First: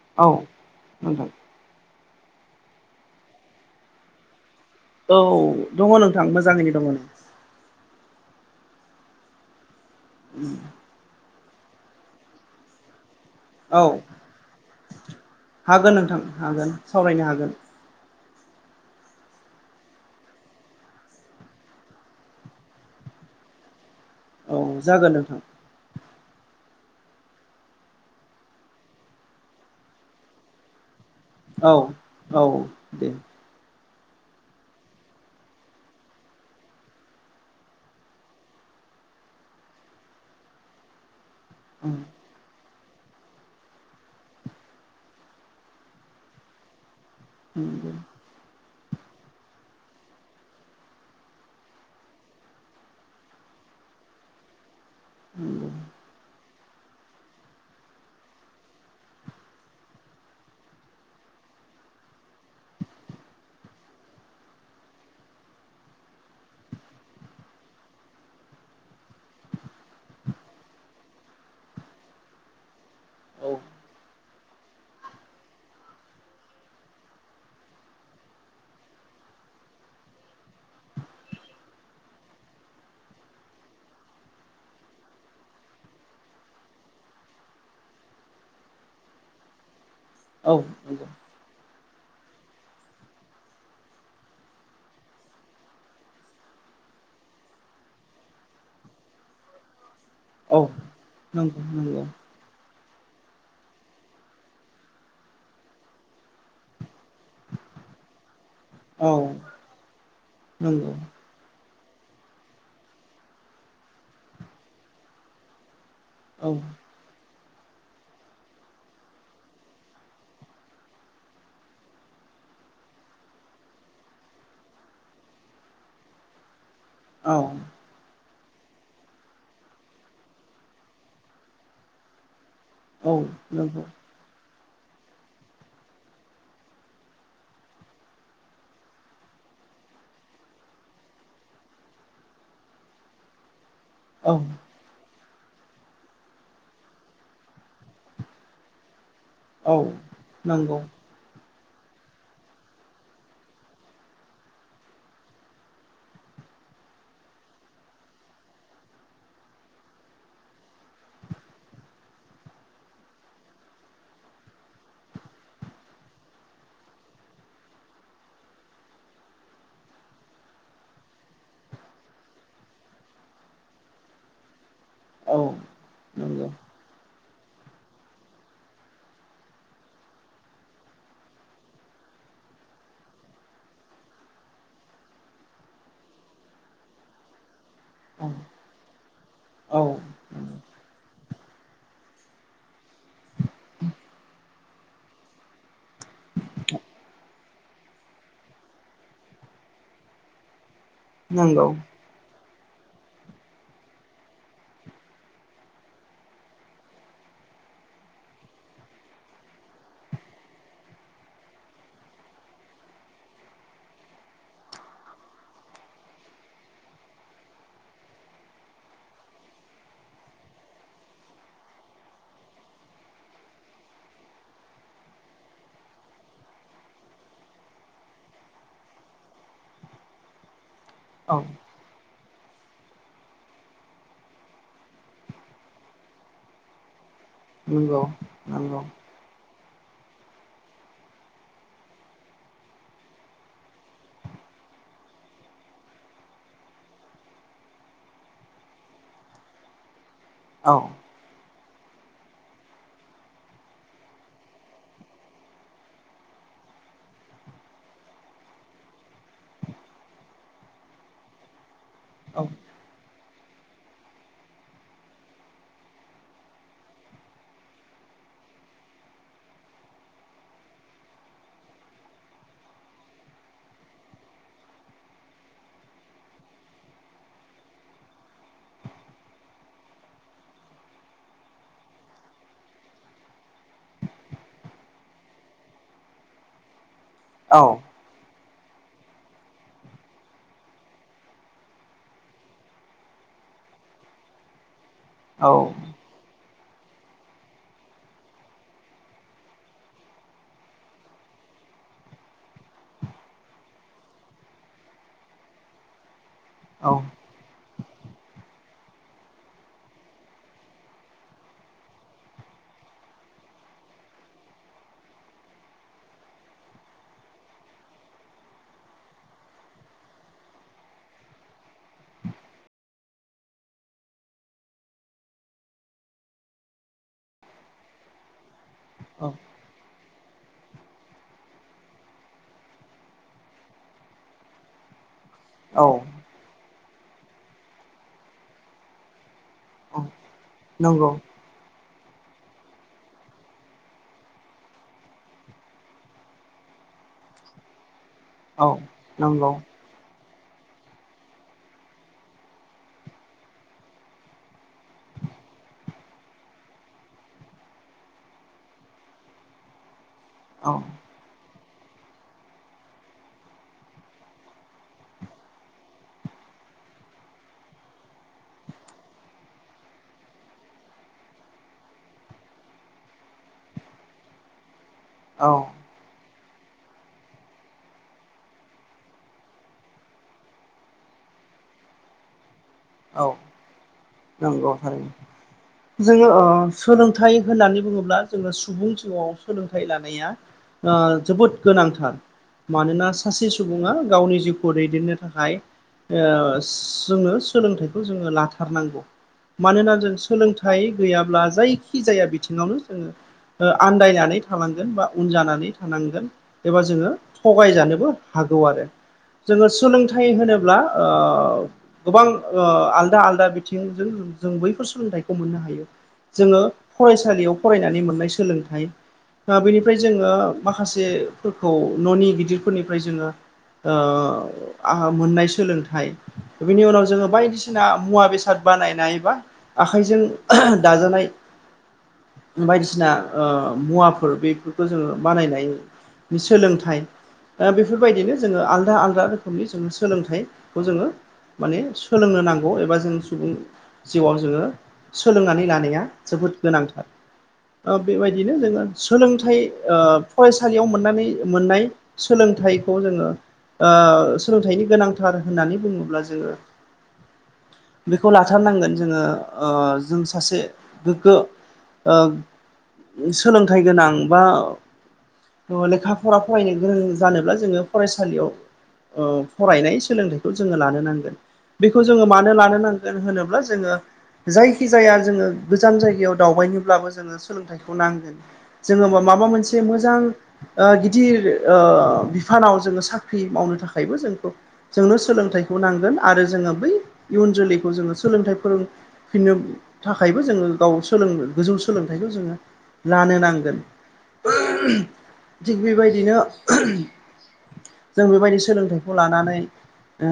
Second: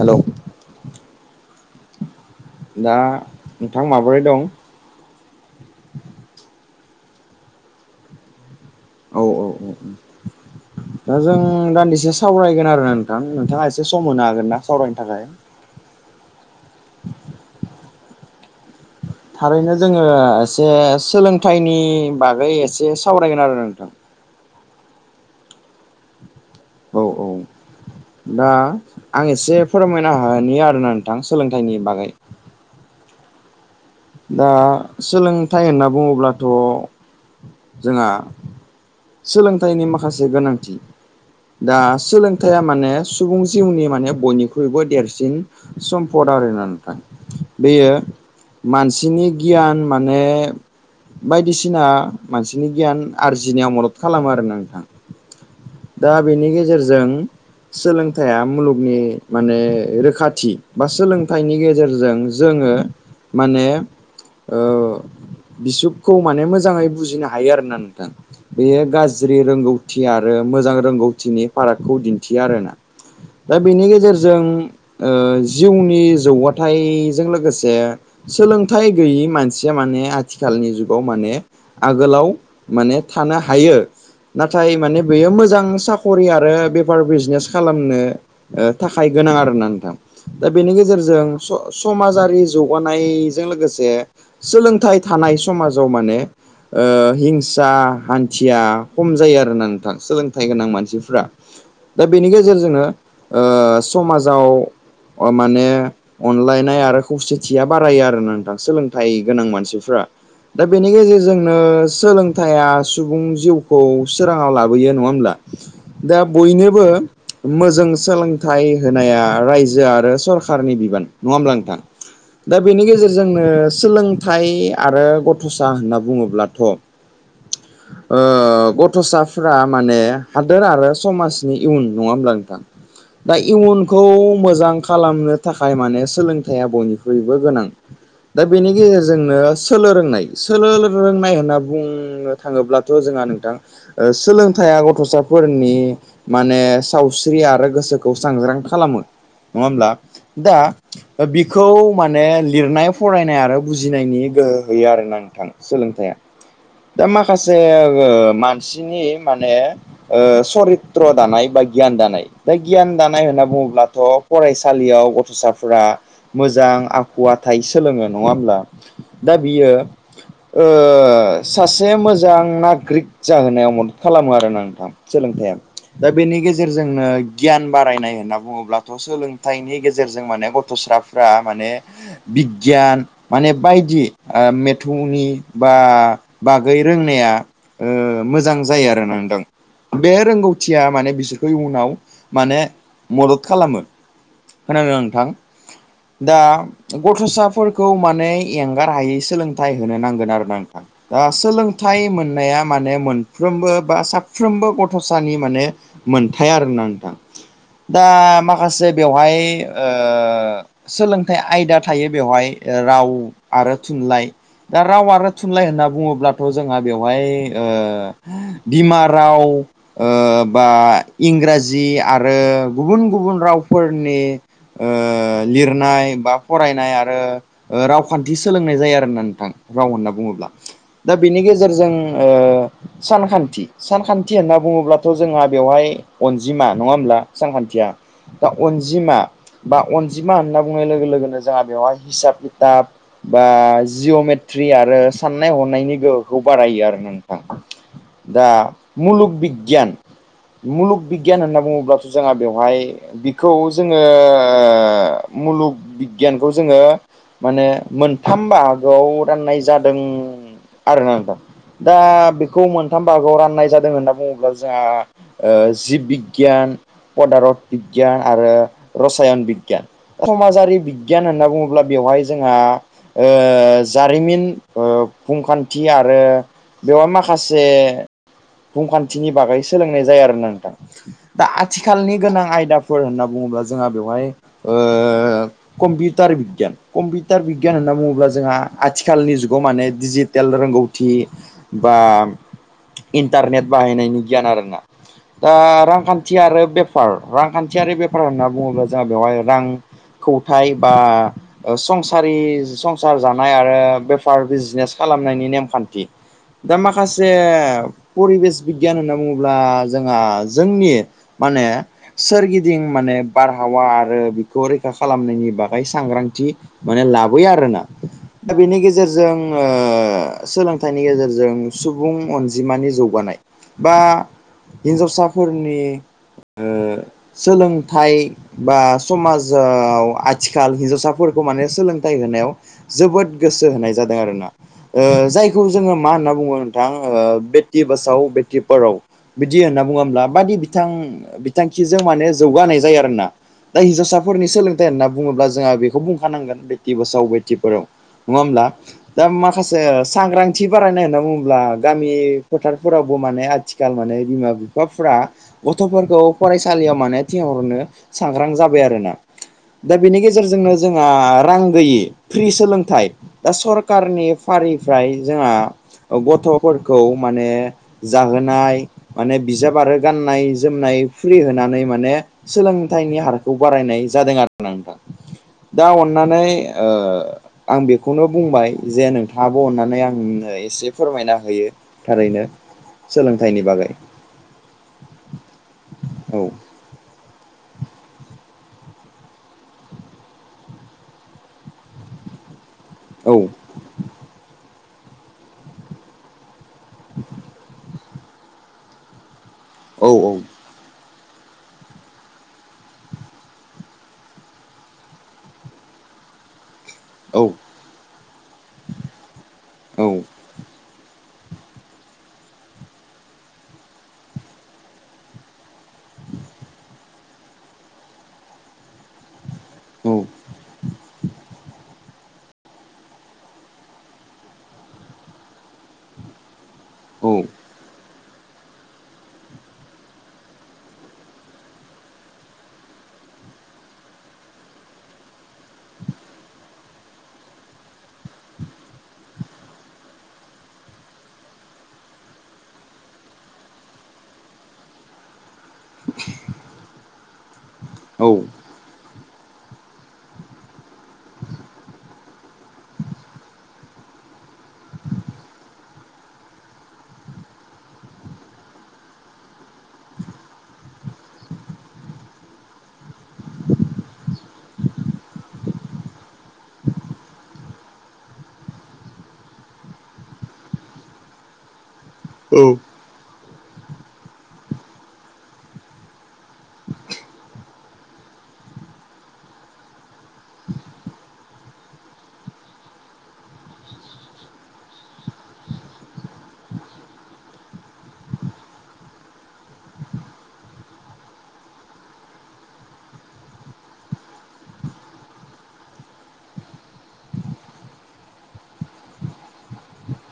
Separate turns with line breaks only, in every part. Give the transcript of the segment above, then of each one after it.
Hello
औ नोंथां
दा नोंथां माबोरै दं
औ दङ नोंथां मोजाङैनो दङ न
औ औ औ औ
ओम
दा जों दान्दिसे सावरायगोन आरो नोंथां नोंथाङा एसे
औ
सम होनो हागोन ना सावरायनो थाखाय
हागोन नोंथां हागोन सावरायनो हागोन
थारैनो जोङो एसे सोलोंथाइनि बागै एसे सावरायगोन आरो नोंथां
औ जागोन नोंथां
औ औ दा आं एसे फोरमायनो हानि आरोना नोंथां सोलोंथाइनि
औ
बागै
औ दे
दा सोलोंथाइ होनना बुङोब्लाथ' जोंहा सोलोंथाइनि माखासे गोनांथि दा सोलों खोथाया माने सुबुं जिउनि माने बयनिख्रुइबो देरसिन सम्फद आरो ना नोंथां बेयो
नंगौ
मानसिनि गियान माने बायदिसिना मानसिनि गियान आरजिनायाव मदद खालामो आरोना नोंथां
ओम
दा बेनि गेजेरजों सोलोंथाइया मुलुगनि माने रोखाथि बा सोलोंथाइनि गेजेरजों जोङो माने ओ बिसुकखौ माने मोजाङै बुजिनो हायो आरोना नोंथां बेयो गाज्रि रोंगौथि आरो मोजां रोंगौथिनि फारागखौ दिन्थियो आरोना
नंगौ औ
दा बिनि गेजेर जों जिउनि जौगाथायाइजों लोगोसे सोलोंथाइ गैयि मानसिया माने आथिखालनि जुगाव माने आगोलाव माने थानो हायो नाथाय माने बेयो मोजां साख'रि आरो बेफार बिजनेस खालामनो थाखाय गोनां आरो ना नोंथां दा
औ
बेनि
नंगौ
गेजेरजों समाजारि जुगाव नाय जों लोगोसे सोलोंथाइ थानाय समाजाव माने हिंसा हान्थिया खम जायो आरोना नोंथां सोलों फथाय गोनां
औ
मानसिफ्रा
नंगौ
दा
नंगौ
बेनि गेजेरजोंोनो समाजाव माने अनलायनाय आरो खौसेथि थिया बारायो आरो नोंथां सोलोंथाइ गोनां मानसिफ्रा
औ
दा बेनि
नंगौ
गेजेरजोंनो सोलों खथाया सुबुं जिउखौ सोराङाव लाबोयो नङा होमब्ला दा
औ
बयनोबो मोजां सोलोंथाइ होनाया रायजो आरो सरखारारनि बिबान नङा हब्ला नोंथां दा बेनि गेजेरजोंनो सोलोंथाइ आरो गथ'सा होनना बुङोब्लाथ'
औ औ
गथ'साफ माने हादोर आरो समाजनि इयुन नङा होमब्ला नोंथां दा
नंगौ
इयुनखौ मोजां खालामनो थाखाय माने सोलोंथाइया बयनिुइ बयबो गोनां दा बेनि गेजेरजोंनो सोलोलो रोंनाय सोलोलो रोंनाय होनना बुङो थाङोब्लाथ' जोंहा नोंथां
औ
सोलोंथया गथ'सा फोरनि माने सावस्रि आरो गोसोखौ स्रांग्रां खालामो नङा
औ
होमब्ला दा
नंगौ
बिखौ माने लिरनाय फरायनाय आरो बुजिनायनि गोहो होयो आरोोना नोंथां सोलोंथाइया दा माखासे मानसिनि माने ओ सरित्र दानाय बा गियान दानाय दा गियान दानाय होनना बुङोब्लाथ' फरायसालियाव गथ'साफोरा मोजां आखुवथाय सोलोङो नङा होमब्ला दा बियो सासे मोजां नागरिक जाहोनायाव मदद खालामो आरोोना नोंथां
औ
सोलोंथाइया दा बेनि
नंगौ
गेजेरजोंनो गियान बारायनाय होनना बुङोब्लाथ' सोलोंथाइनि गेजेरजों माने गथ'साफ्रा माने बिगियान माने बायदि मेथौनि बा बागै रोंनाया
औ
मोजां जायो आरो ना
औ
बे रोंगौथिया माने बिसोरखौ इयनाव माने मदद खालामो खोनाबादों नोंथां दा गथ'साफोरखौ माने एंगार हायै सोलोंथाइ होनो नांगोन आरो ना दा
नंगौ
सोलोंथाइ मोननाया माने मोन साफ्रोमबो बा साफ्रोमबो गथ'सानि माने मोनथाय आरोना नोंथां दा माखासे बेवहाय सोलोंथाइ आयदा थायो बेवहाय राव आरो थुनलाइ दा राव आरो थुनलाइ होनना बुङोब्लाथ' जोंहा बेवहाय बिमा राव बा इंराजि आरो गुबुन गुबुन रावफोरनि लिरनाय बा फरायनाय आरो रावखान्थि सोलोंनाय जायो आरोा नोंथां राव होनना बुङोब्ला दा बेनि
औ
गेजेरजों ओ सानखान्थि सानखान्थि होनना बुङोब्लाथ' जोंहा बेवहाय अनजिमा नङा होमब्ला सांगखान्थिया
नंगौ
दा
नंगौ
अनजिमा बा अनजिमा होनना बुंनाय लोगो लोगोनो जोंहा बेवहाय हिसाब लिथाब बा जिअ'मेट्रि आरो साननाय हनायनि गोहोखौ बारायो आरो नोंथां दा मुलुग बिगियान
औ
मुलुग बिगियान होनना बुङोब्लाथ' जोंहा बेवहाय बिखौ जोङो ओ मुलुग बिगियानखौ जोङो माने मोनथाम बागोआव राननाय जादों आरो ना नोंथां। दा
औ
बेखौ मोन थाम बागाव राननाय जादों होनना बुङोब्ला जोंहा जिब बिगियान पदारत बिगियान आरो रसायन बिगियान समाजारि बिगियान होनना बुङोब्ला बेवहाय जोंहा ओ जारिमिन ओ फुंखान्थि आरो बेवयावहाय माखासे बुंखान्थिनि बागै सोलोंनाय जाया आरो ना नोंथां दा आथिखालनि गोनां आयदाफोर होनना बुङोब्ला जोंहा बेवहाय ओ कम्पिउटार बिगियान कम्पिउटार
औ
बिगियान होनना बुङोब्ला जोंहा आथिखालनि जुगाव माने डिजिटेल रोंगौथि बा इन्टारनेट बाहायनायनि गियान आरोना
औ
दा रांखान खान्थि आरो बेफार रांखान्थियारि बेफार होनना बुङोब्ला जोंहा बेवहाय रां खौथाय बा संसारि संसार जानाय आरो बेफार बिजनेस खालामनायनि नेमखान्थि। दा
औ
माखासे परिबेस बिगियान होनना बुङोब्ला जोंहा जोंनि माने सोरगिदिं माने बारहावा आरो बेखौ रैखा खालामनायनि बागै सांग्रांथि माने लाबोयो आरो ना दा बेनि गेजेरजों ओ सोलोंथाइनि गेजेरजों सुबुं अनजिमानि जौगानाय बा हिनजावसाफोरनि ओ सोलोंथाइ बा समाज जाव आथिखाल हिन्जावसाफोरखौ माने सोलोंथाइ होनायाव जोबोद गोसो होनाय जादों आरोना ओ जायखौ
औ
जोङो मा होनना बुङो नोंथां ओ बे टि बासाव बेटिपाराव बिदि होनना
औ
बुङोब्ला बादि बिथां
नंगौ
बिथांखिजों माने जौग होनानाय जायो आरो ना। दा हिन्जावसाफोरनि सोलोंथाइ होनना बुङोब्ला जोंहा बेखौ बुंखानांगोन बेटि बोसाव बेटिफोराव नङा होमब्ला
औ
दा
नंगौ
माखासे सांग्रांथि बारायनाय होनना बुङोब्ला गामि फोथारफोरावबो माने आथिखाल माने बिमा बिफाफोरा गथ'फोरखौ फरायसालियाव माने थिनहरनो सांग्रां जाबाय आरोना। दा बेनि
औ
गेजेरजोंनो जोंहा रां गैयि फ्रि सोलोंथाइ दा सरकारनि फारिफ्राय जोंहा गथ'फोरखौ माने जाहोनाय माने बिजाब आरो गाननाय जोमनाय फ्रि होनानै माने सोलोंथाइनि हारखौ बारायनाय जादों आरोना नोंथां।
औ
दा अननानै ओ आं बेखौनो बुंबाय जे नोंथाङाबो आंनो अननानै आंनो एसे फोरमायना होयो थारैनो
औ
सोलोंथाइनि बागै।
नंगौ थारैनो
[inaudible]
जोङो ओ
औ
सोलोंथाइ होननानै बुङोब्ला जोङो सुबुं जिउआव सोलोंथाइ लानाया ओ जोबोद गोनांथार मानोना सासे सुबुङा गावनि जिउखौ दैदेननो थाखाय ओ जोङो सोलोंथाइखौ जोंङो लाथारनांगौ मानोना
औ
जों
औ
सोलों थाइ गैयाब्ला जायखि जाया बिथिङावनो जोङो ओ आन्दायनानै थानांगोन बा उन जानानै थानांगोन एबा जोङो
औ
थगायजानोबो हागौ आरो जोङो
औ
सोलोंथाइ होनोब्ला ओ गोबां ओ आलदा आलदा बिथिंजों जों बैफोर सोलोंथाइखौ मोननो हायो। जोङो फरायसालियाव फरायनानै मोननाय सोलोंथाइ दा बेनिफ्राय
औ
जोङो माखासेफोरखौ न'नि गिदिरफोरनिफ्राय जोङो ओ मोननाय सोलोंथाइ बिनि उनाव जों
औ
बायदिसिना मुवा बेसाद बानायनाय बा आखाइजों दाजानाय बायदिसिना मुवाफोर बेफोरखौ जोङो बानायनाय बे सोलोंथाइ दा बेफोरबायदिनो जोङो आलादा आलदा रोखोमनि जोङो सोलोंथाइखौ जोङो माने सोलोंनो नांगौ एबा जों सुबुं जिउआव जोङो सोलोंनानै लानो जोबोद गोनांथार बेबायदिनो
औ
जोङो सोलोंथाइ फरायसालियाव मोननानै मोननाय सोलोंथाइखौ जोङो सोलोंथाइनि गोनांथार होननानै बुङोब्ला जोङो बेखौ लाथारनांगोन जोङो जों सासे गोग्गो सोलोंथाइ गोनां बा लेखा फरा फरायनो गोरों जानोब्ला जोङो फरायसालियाव फरायनाय सोलोंथाइखौ जोङो लानो नांगोन बेखौ जोङो मानो लानो नांगोन जायखिजाया जोङो गोजान जायगायाव दावबायनोब्लाबो जोङो सोलोंथाइखौ नांगोन जोङो माबा मोनसे मोजां गिदिर बिफानाव जोङो साख्रि मावनो थाखायबो जोंखौ जोंनो सोलोंथाइखौ नांगोन आरो जोङो बै इयुन जोलैखौ जोङो सोलोंथाइ फोरों फिननो थाखायबो जोङो गाव सोलोंनो गोजौ सोलोंथाइखौ जोङो लानो नांगोन थिग बेबायदिनो जों बेबायदि सोलोंथाइखौ लानानै ओ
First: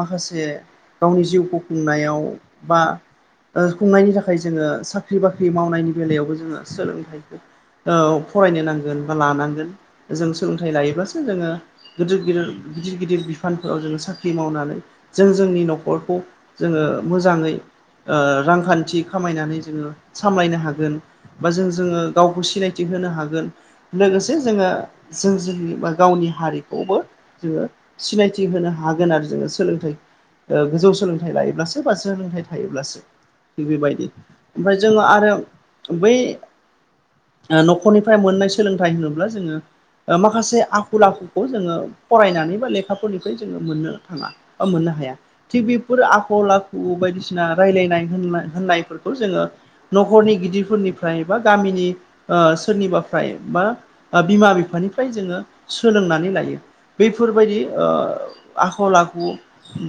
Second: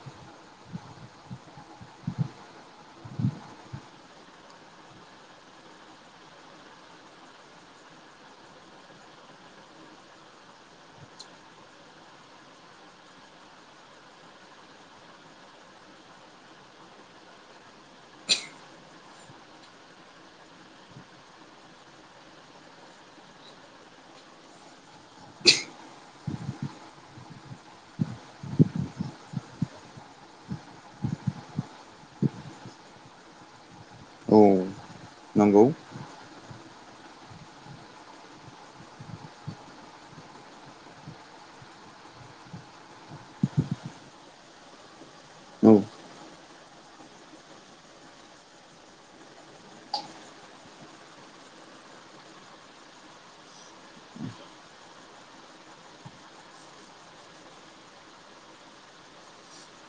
माखासे गावनि जिउखौ खुंनायाव बा खुंनायनि थाखाय जोङो साख्रि बाख्रि मावनायनि बेलायावबो जोङो सोलोंथाइखौ फरायनो नांगोन बा लानांगोन जों सोलोंथाइ लायोबासो जोङो गिदिर गिदिर गिदिर गिदिर बिफानफोराव जोङो साख्रि मावनानै जों जोंनि न'खरखौ जोङो मोजाङै ओ रांखान्थि खामायनानै जोङो सामलायनो हागोन बा जों जोङो गावखौ सिनायथि होनो हागोन लोगोसे जोङो जों गावनि हारिखौबो जोङो सिनायथि होनो हागोन आरो जोङो सोलोंथाइ गोजौ सोलोंथाइ लायोब्लासो बा सोलोंथाइ थायोब्लासो थिग बेबायदि
औ
ओमफ्राय जोङो आरो
नंगौ
बै न'खरनिफ्राय मोननाय सोलोंथाइ होनोब्ला जोङो माखासे आखल आखुखौ जोङो फरायनानै बा लेखाफोरनिफ्राय जोङो मोननो थाङा औ मोननो हाया थिग
औ
बेफोर आखल आखु बायदिसिना रायलायनाय होन होननायफोरखौ जोङो न'खरनि गिदिरफोरनिफ्राय बा गामिनि सोरनिबाफ्राय बा बिमा बिफानिफ्राय जोङो सोलोंनानै लायो बेैफोरबायदि आखल आखु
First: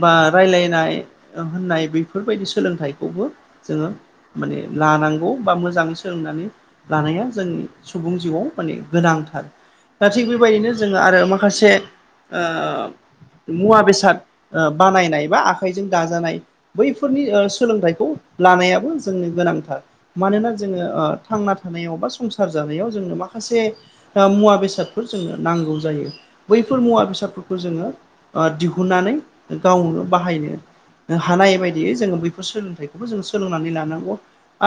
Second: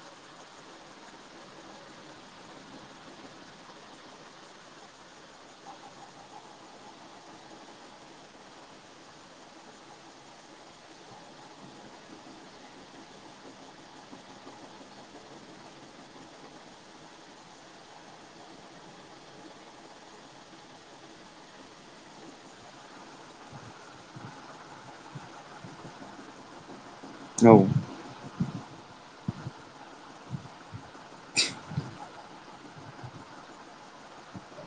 बा रायलायनाय होननाय बेफोरबायदि सोलोंथाइखौबो जोङो माने लानांगौ बा मोजाङै सोलोंनानै लानाया जोंनि सुबुं जिउआव माने गोनांथार दा थिग बेबायदिनो जोङो आरो माखासे मुवा बेसाद बानायनाय बा आखाइजों दाजानाय बैफोरनि सोलोंथाइखौ लानायाबो जोंनो गोनांथार मानोना जोङो थांना थानायाव बा संसार जानायाव जोंनो माखासे मुवा बेसादफोर जोंनो नांगौ जायो बैफोर मुवा बेसाद
औ
फिसाफोरखौ जोङो दिहुननानै गावनो बाहायनो हानाय बायदियै जोङो बैफोर सोलोंथाइखौबो जों सोलोंनानै लानांगौ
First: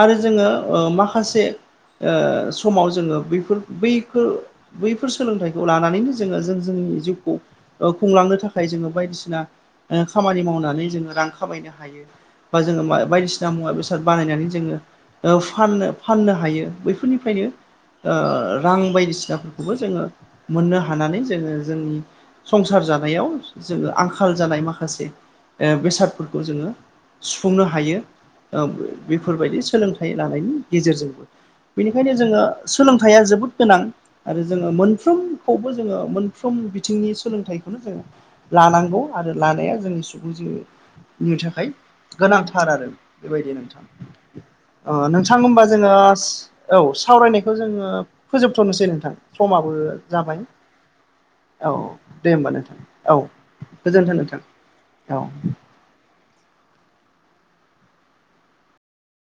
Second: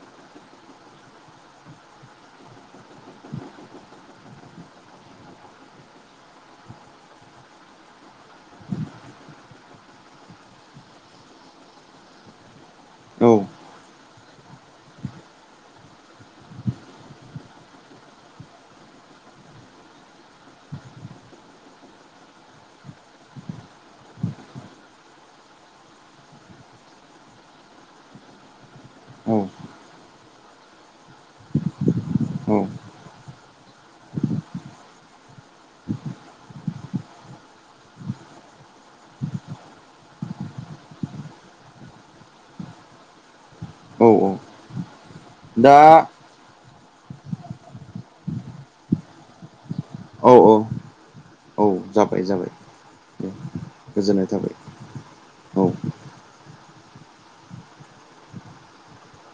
आरो जोङो माखासे समाव जोङो बफोर बैफोर बैफोर सोलोंथाइखौ लानानैनो जोङो जों जोंनि जिउखौ खुंलांनो थाखाय जोङो बायदिसिना ओ खामानि मावनानै जोङो रां खामायनो हायो बा जोङो बायदिसिना मुवा बेसाद बानायनानै जोङो फाननो फाननो हायो बैफोरनिफ्रायनो रां बायदिसिनाफोरखौबो जोङो मोननो हानानै जोङो जोंनि संसार जानायाव जोङो आंखाल जानाय माखासे बेसादफोरखौ जोङो सुफुंनो हायो
औ
बेफोरबायदि सोलोंथाइ लानायनि गेजेरजोंबो बेनिखायनो जोङो
औ
सोलोंथाइया जोबोद गोनां आरो जोङो मोनफ्रोमखौबो जोङो मोनफ्रोम बिथिंनि सोलोंथाइखौनो जोङो लानांगौ आरो लानाया जोंनि सुबुंनि थाखाय गोनांथार आरो बेबायदि
औ
नोंथां नोंथां होनबा जोङो
दा
औ सावरायनायखौ जोङो फोजोबथ'नोसै नोंथां समाबो
औ
जाबाय
औ
औ
जाबाय
दे होनोमबा
जाबाय
नोंथां औ
दे
गोजोन्थों
गोजोननाय
नोंथां
थाबाय
औ